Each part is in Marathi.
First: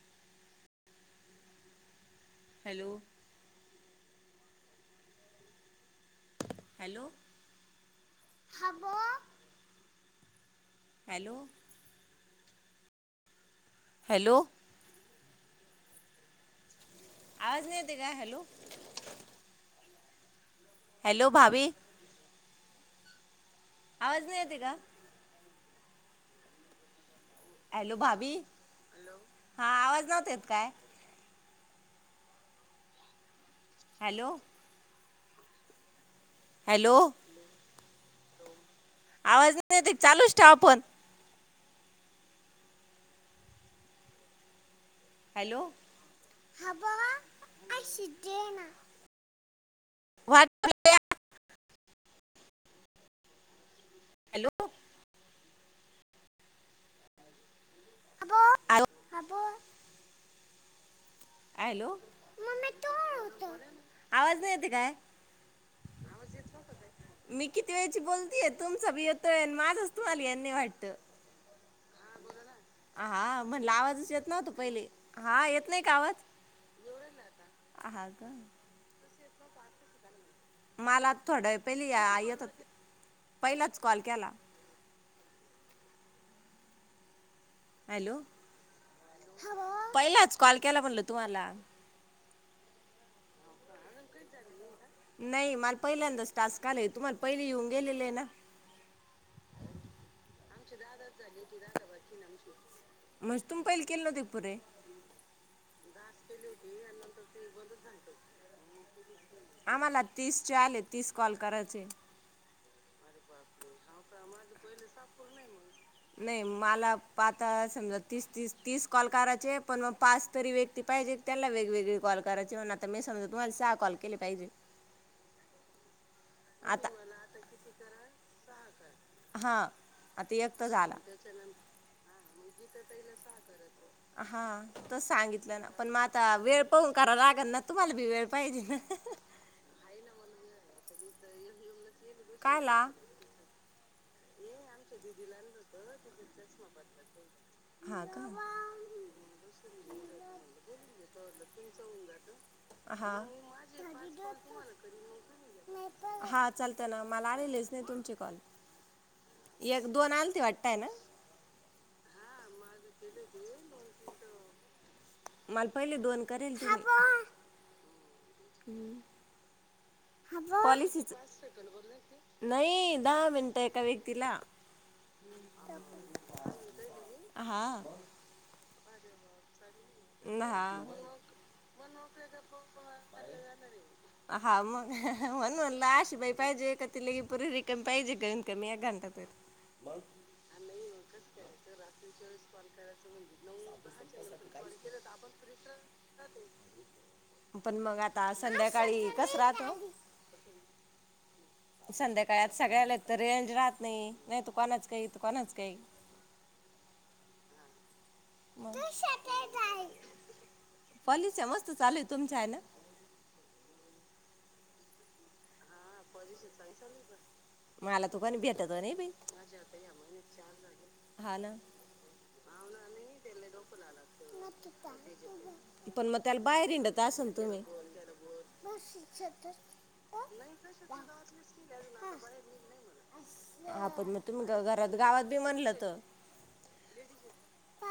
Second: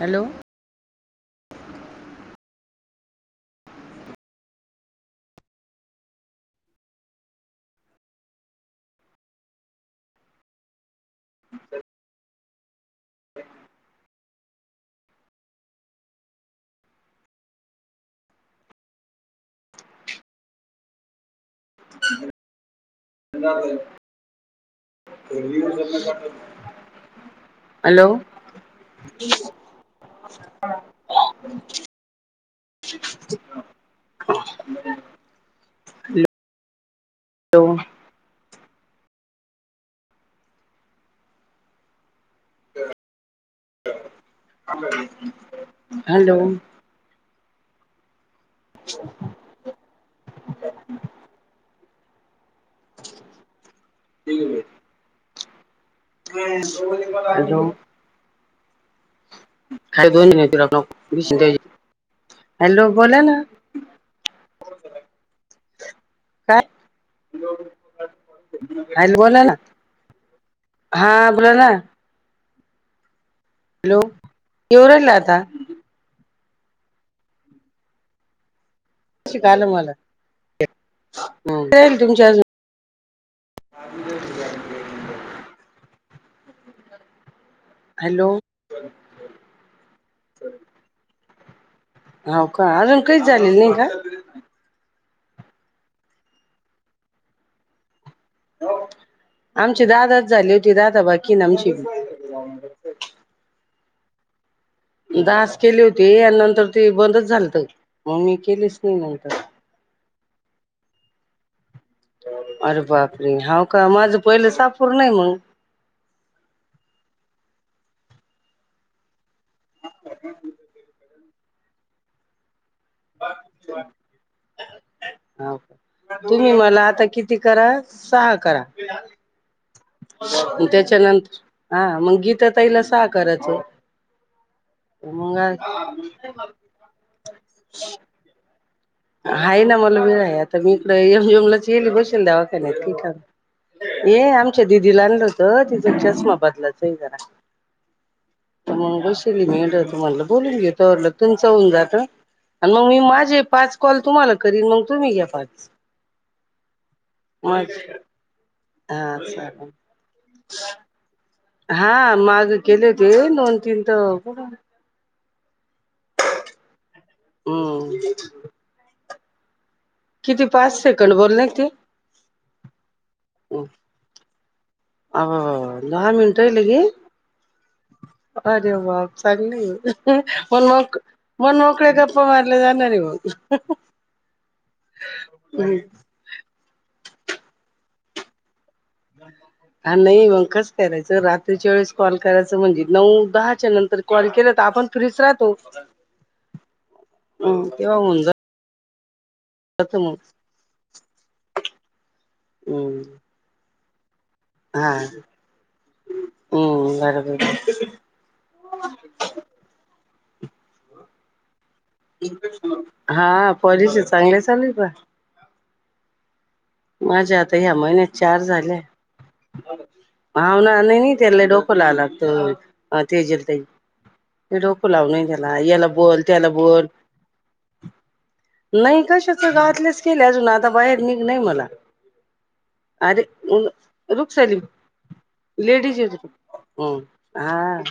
हॅलो हॅलो हॅलो हा बो हॅलो हॅलो आवाज नाही येत काय हॅलो? हॅलो भाभी आवाज नाही येते का [unintelligible] [unintelligible] हॅलो भाभी हा आवाज नव्हता येत काय? [inaudible] हॅलो ह. हॅलो हो आवाज नाही येते चालूच ठेवा फोन [unintelligible] हॅलो अशी ते [inaudible] [unintelligible] हॅलो [unintelligible] [unintelligible] [unintelligible] हॅलो हॅलो बोला ना आवाज नाही येते काय? काय मी किती वेळची बोलतेय तुमचा भी हॅलो बोला येतोय ना माझाचं तुम्हाला येत नाय वाटतयं. हा बोला ना आ. म्हणल हॅलो आवाजच येत नव्हता येऊ पहिले राहिला आता हा येत नाही का आवाज. हा का. शिकालं मला. माला थोडं पहिली राहील आ तुमच्या अजून येत होत पहिलाच कॉल केला. हॅलो पहिलाच कॉल केला म्हणल तुम्हाला. हो का अजून काही झालेल नाही का. नाही मला पहिल्यांदाच टास्क आलाय तुम्हाला पहिली येऊन गेलेले ना. आमचे दादा. झाली होती राधाबाकी ना आमची. केल ते पूरे. उदास. मग मी केलेच नाही नंतर आम्हाला तीस चे आले तीस. कॉल करायचे. अरे बापरे हाव का माझं पहिलं सापूर नाही मग नाही माला पा समजा तीस तीस तीस कॉल करायचे पण म पाच तरी वे. ती पाहिजे त्याना वेगवेगळे कॉल करायची म्हणा. मी समजा तुम्हाला सहा कॉल केले पाहिजे. हाव का तुम्ही मला आता किती करा सहा करा. हा! त्याच्यानंतर हा मग गीता ताईला सहा करायचं. हा! त मग सांगितलं ना पण म आता वेळ पहून करा लाग त्यांना तुम्हाला पण वेळ पाहिजे ना. [unintelligible] चल दवाखान्यात कायला पिठा. ये आमच्या दिदीला आणलं होत तिचा चष्मा बदलाच जरा हां का मग बसेल मी ईड त म्हणलं बोलून घे तवरलं तुमचं होऊन जात आण मंग मी हां माझे पाच. कॉल तुम्हाला करीन मग तुम्ही घ्या पाच हा चालतं ना मला आलेलेच नाही माझे तुमचे कॉल हा चालेल एक दोन आलती वाटताय ना. हा माग केले होते दोन तीन तर कुड. माल पहिले दोन करेल हम्म तिनी [inaudible] किती पाच पॉलिसीच सेकंड पाच बोलले सेकंद ते बोलले नाही दहा मिनट एका व्यक्तीला अबबब दहा मिनटं इ हा लगे जेव्हा चालली मन हा मोक मन मोकळे गप्पा मारले जाणार हो हा मग मग म्हण म्हणलं अशी बाई पाहिजे का तिल हि परी रिकामी पाहिजे कमी कमी घंटा तरी हा नाही मग कस करायचं रात्रीच्या वेळेस कॉल करायच म्हणजे नऊ दहाच्या नंतर कॉल केला तर आपण फ्रीच राहतो तेव्हा होऊन जा काळी कस राहत संध्या कळ्यात सगळ्या हम्म तर रेंज राह नई हा हम्म बरोबर तू शातार जाई पालीच मस् हा पॉलिसी चांगलेच चालेल का पॉलिशिच माझ्या आता ह्या महिन्यात चार झाल्या नाही बाई भाव ना नाही नाही हा त्याला ना डोक लावाय लागत तेज ते डोक लावून त्याला याला पण मग बोल त्याला बाहेर बोल हिंडत असन तुम्ही नाही कशाच गातलेच केले अजून आता बाहेर निगणय म अरे हा पण मग रुख तुम्ही सायली ग- घरात गावात बी म्हणलं तर लेडीज ये ते हम्म हा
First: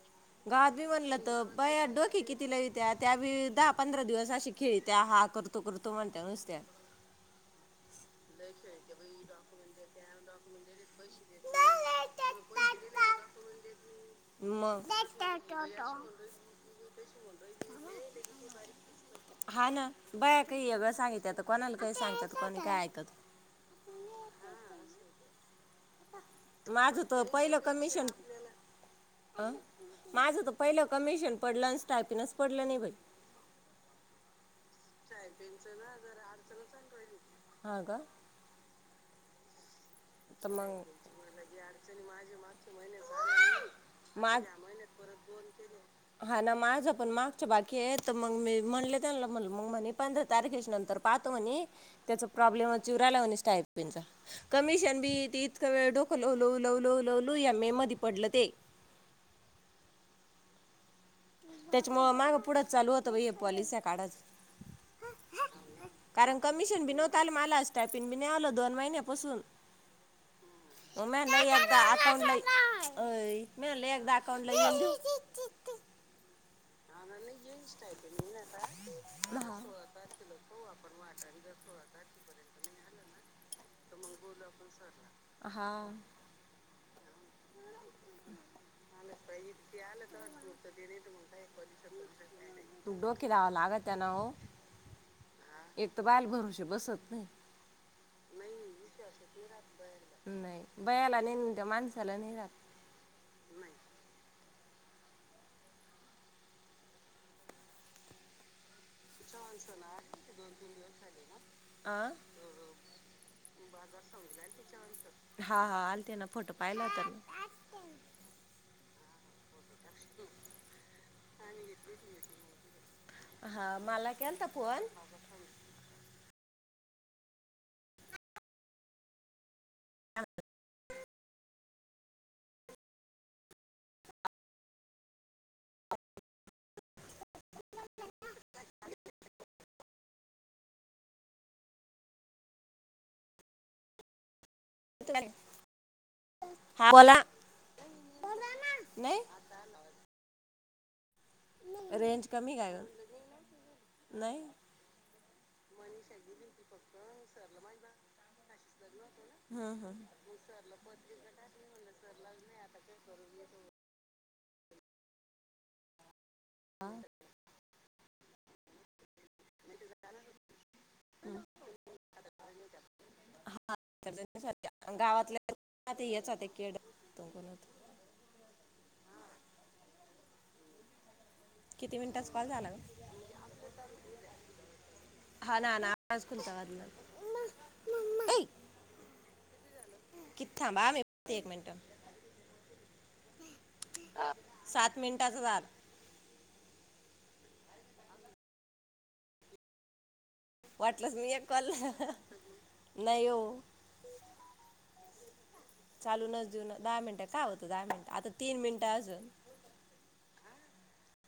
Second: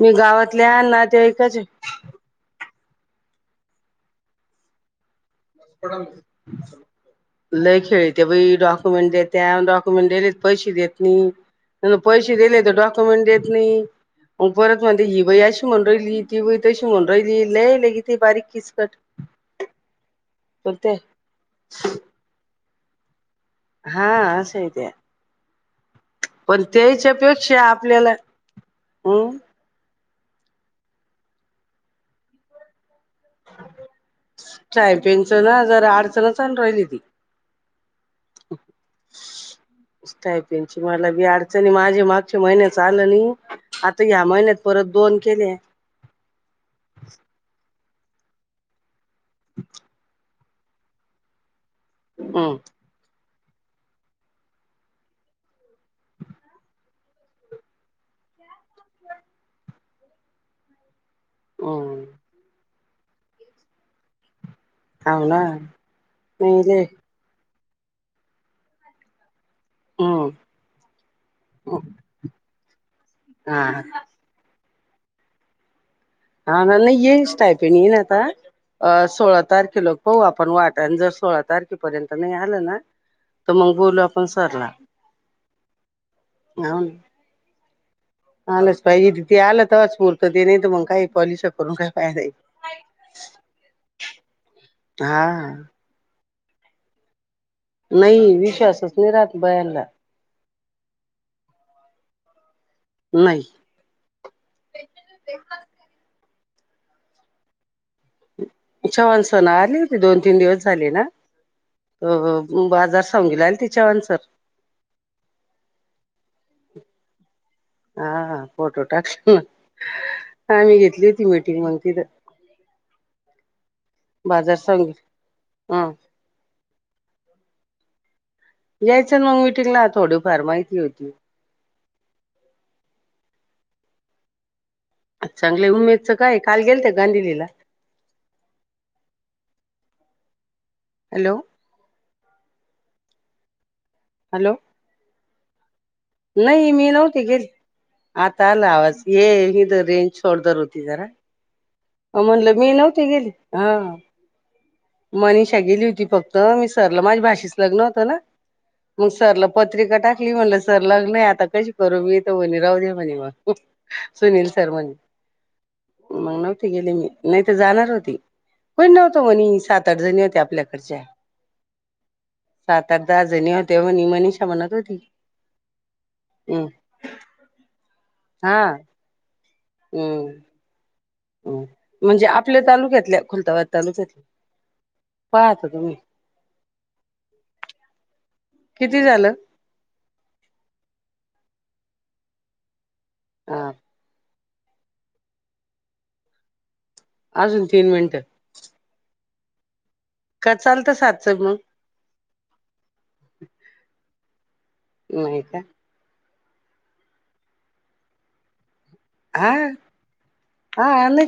मी गावात गावातल्या बी म्हणलं तर नातेवाईकचे बाया डोके किती लावी त्या त्या बी दहा पंधरा दिवस अशी खेळीत्या हा करु तो करतो म्हणत्या नुसत्या लय खेळत्या बाई डॉक्युमेंट देत्या, डॉक्युमेंट देले पैशे देत नई, अनं पैशे दिले तर डॉक्युमेंट देत नाही, परत मग म्हणते हि बाई अशी म्हनून राहिली, ती बई तशी म्हनून राहिली, लय लगि ती बारीक किचकट हा ना बाया काही येगळं बोलते सांगित्यात कोणाला काय सांगत्यात का काय ऐकत हा असय ते पण माझं तर पहिलं त्यायच्यापेक्षा कमिशन आपल्याला अम् माझं तर पहिलं कमिशन पडलं आणि स्टायफिनच पडलं नई बाई [inaudible] शाय पेनच दहा हजार आडचणच आणू राहिली ती हा का तर स्टायपिनची मग मला बी अडचण हे माझी मागच्या महिन्यात आलं नाही आता ह्या माझ महिन्यात परत दोन केले. केत मग मी म्हनले त्यांनला म्हणलं मग म्हणे पंधरा तारखेश नंतर पाहतो म्हणे त्याचा हम् प्रॉब्लेमच येऊ राहिला म्हणे टायपिंचा कमिशन मी ती इतक वेळ डोक लव लू लव लू लव लू या मे मध्ये पडलं ते. हम् त्याचामुळे माग पुढं चालू होतं बाई हे पॉलिस्या काढाच हाव ना कारण नाहीले कमिशन बि नवताल मला अ टायपिंन बि नाही आल दोन महिन्यापासून हम्म म्हंटल एकटा अकाऊंटला ये अय हा मी म्हंटल एकदा अकाऊंट [inaudible] हा ना नाही ये स्टायपिन येईन आता. अं सोळा तारखे लोक पाहू आपण वाट आन जर सोळा तारखेपर्यंत नाही आलं ना तर मग बोलू आपण सरला. हा [inaudible] आलंच पाहिजे तिथे आलं तरच पुरतं ते नाही तर मग काही पॉलिश करून काय फायदा आहे डोके लावा लागत्या ना हो. हा. एक तर बाल भरू तसे बसत नाही. नाही विश्वासच नाही राहत बायानला. नाही बयाला नई अन त्या माणसाला नाही राहत. नाही. चव्हाण सण आले होते दोन तीन दिवस झाले ना आ? बाजार सांगीला आले ते चव्हाण सर हा, हा. आलते ना. फोटो पाहिलावता मी. हा फोटो टाकल ना. आम्ही घेतली होती मिटिंग, मग तिथ ना हा मला केलता बाजार फोन संघ हा यायचं ना मग ना थोडी फार माहिती होती. चांगलंय उमेदचं काय काल गेलत गांधिजीला? हॅलो. हॅलो. [inaudible] नाही मी हा बोला नव्हती गे आता आला आवाज नाही ये इथं रेंज सोड धर होती जरा. अ रेंज म्हणलं कमी मी काय गं? नव्हती गेली हा नाही मनिषा गेली होती फक्त मी सरला माझ्या भाचीच लग्न होतं ना मग सरला हं हं पत्रिका टाकली म्हणलं सर लग्न आहे आता कशी करू मी तर वनी राह दे म्हणे मग सुनील सर म्हणले मग नव्हती गेले मी नाही तर जाणार होती कोण नव्हत म्हणी सात आठ जणी होते्या आपल्याकडच्या सात आठ दहा जणी होते म्ह तर मनीषा म्हणत त्यांच्यासाठी होती गावातल्या ते येच होते हम् केड तो कोण होता हा हम्म किती म्हणजे मिनिटाचा कॉल आपल्या झाला गं? तालुक्यातल्या खुलताबाद तालुक्यातल्या हा पाहता ना ना तुम्ही आवाज कोणता वाजला ऐ किती झालं किती थांबा मी बगते एक मिनट हा सात मिनिटाचा झालं अजून तीन मिनट चालतं वाटलंच मी सातचं एक मग कॉल नाही ओ नाही का खाऊन जेवून दहा मिनट का होतं दहा मिनट आता तीन मिनट [unintelligible] त्याज हा हा आलय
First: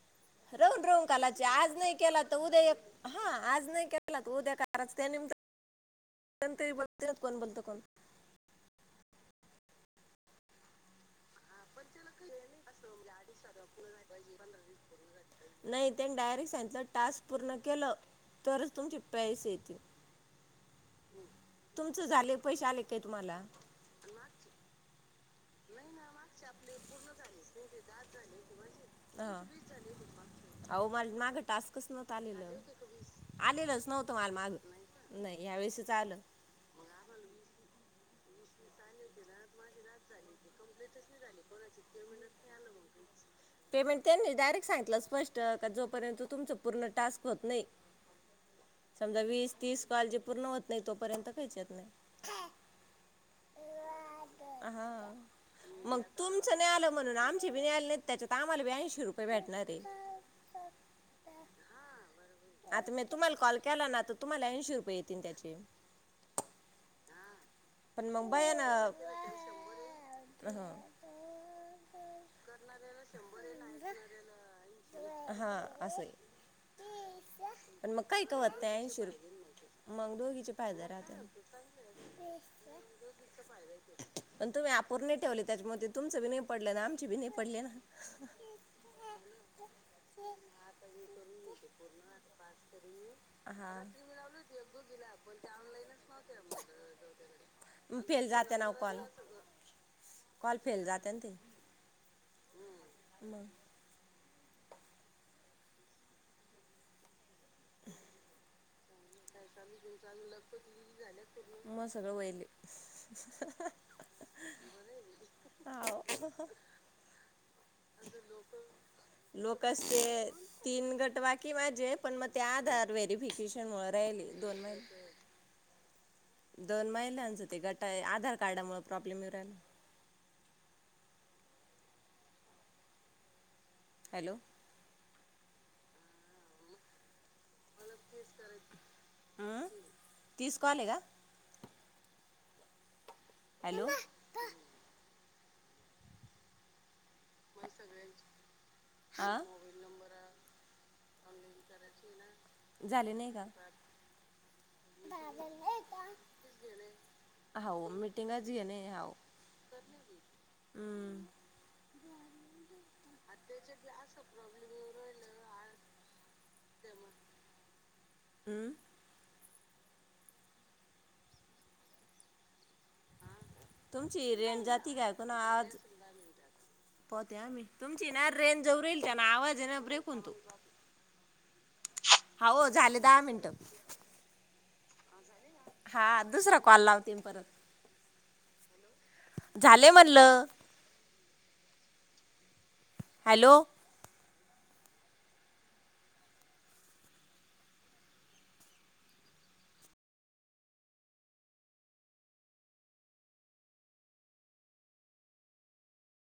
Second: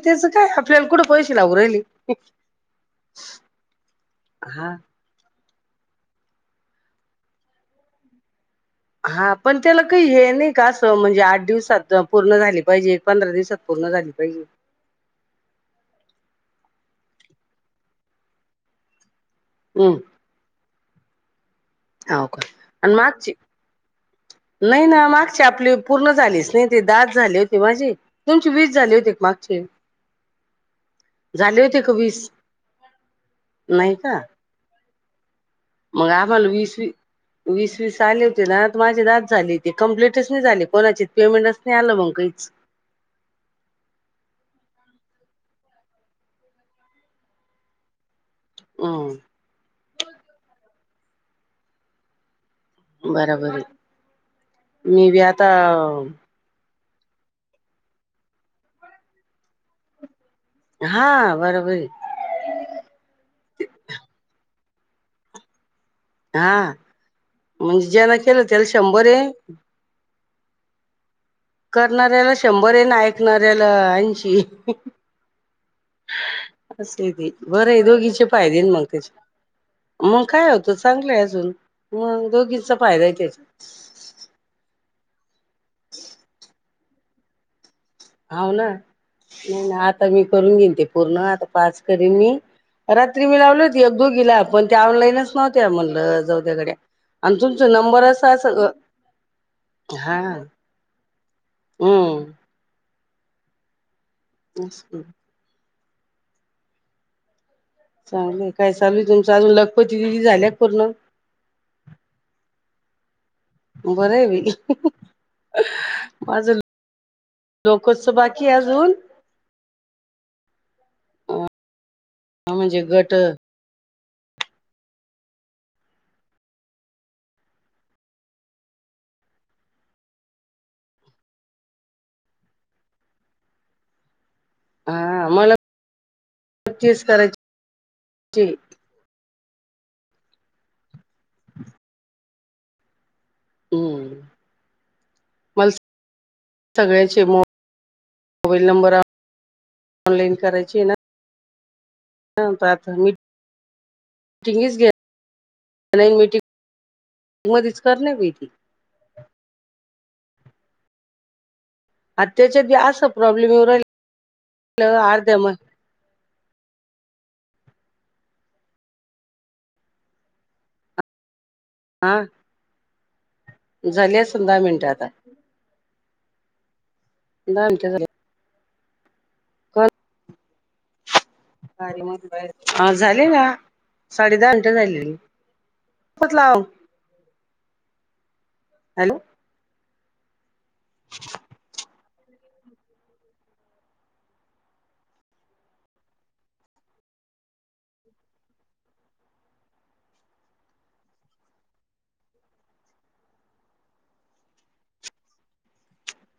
राहून राहून कलाची आज नाही केला तर उद्या हा आज नाही केला तर उद्या हा कच त्याम [unintelligible] हा पण त्याला काही हे नाही का असं म्हणजे आठ दिवसात पूर्ण झाली पाहिजे पंधरा दिवसात पूर्ण झाली पाहिजे नाही त्यांनी डायरेक्ट सांगितलं टास्क पूर्ण केलं तरच तुमची पैसे येत ह का आणि मागची तुम्हाला नाही ना माग नाय माझे टास्क पूर्ण झाले होते माझे तुमची वीस झाले होते का मागचे वीस झाले होते ह माग झाले होते टस्कच का नव्हत वीस आलेलं आलेलंच नव्हतं मला माग नाही यावेळेसच मंग आलं आम्हाला वीस वीस वीस वीस आले माझी ना दहा च झाली कप्ली पेमेंटच नाही झाले कोणाचे काहीच पेमेंट त्यांनी डायरेक्ट सांगितलं स्प जर का जोपर्यंत तुमच पूर्ण टास्क होत नाही समजा हम्म वीस तीस काळजी पूर्ण होत नाही तोपर्यंत घ्यायचाच नाय बराबर आहे मी व आता मग तुमचं नाही आलं म्हणून आमचे बी नल त्याच्यात आम्हाला ब्यांशी रुपये भेटणार ये हा बरोबरय आता म्या तुम्हाला कॉल केला ना तुम्हाला ऐंशी रु येतीन त्याचे हा म्हणजे पण ज्याला मग केलं बयान त्याला शंभरय [unintelligible] हा करणाऱ्याला शंभरय आणि ऐकणाऱ्याला ऐंशीय हा असं आहे असंय ते बर पण मग दोघीचे काही कवत फायदे नाही मग ऐंशी रुपये त्याचे मग काय दोघीचे होतं फायदा चांगलंय राहतात अजून मग दोघी घीचा [unintelligible] फायदाय त्यांच्य पुरणीत ठेवले त्याच्यामध्ये तुमं बी नइ पडलं आण आम चीबी नाय पडले ना हाव ना नाय नाय आता मी करून घेईन ते पूर्ण आता पाच करीन मी, रात्री मी लावली होती हा एक दोघीला पण ते ऑनलाईनच नव्हत्या म्हटलं ते जाऊदे गड्या. आणि तुमचा मग नंबर फेल असा जाते अ ना कॉल हा, कॉल फेल जाते ना ते ह‌्म मग ओस की चालूय काय च म सगळं वहिले. बरंय बाई ह‌्, ह, ह हाव माझं लोकोत्स बाकीय अजून लोकच ते तीन गटवा कि माझेत पण म ते म्हणजे आधार गट व्हेरिफिकेशन मुळत दयली दोन महि दोन महिलांचं ते गट आधार कार्डामुळे प्रॉब्लेम येऊ राहिला हॅलो हा मला [inaudible] तेच करायची की अ तीस काॅलय का? हॅलो मम्मा हम्म पा सगळे चे मोबाईल नंबर हा ऑनलाईन करायचे ना ह का आता झाले नाही का मिटिंगच ग्या ऑलाईन मीटिंग मधीच हो करणार बाई ती हम्म आ त्याच्या बी असा प्रॉब्लेम येउ राहिला अर्ध्या म ते मग हूं आ तुमची रेंज मिनिटं जाती आता का कुणा आवाज पोहते आ मी दहा मिनिटं झाली तुमची ना रेंज जाऊ राहिली. [unintelligible] हा झाले दहा साडे दहा मिनटं झाले. हा दुसरा कॉल लावते मी परत हॅलो झालं ये म्हणलं [inaudible] हॅलो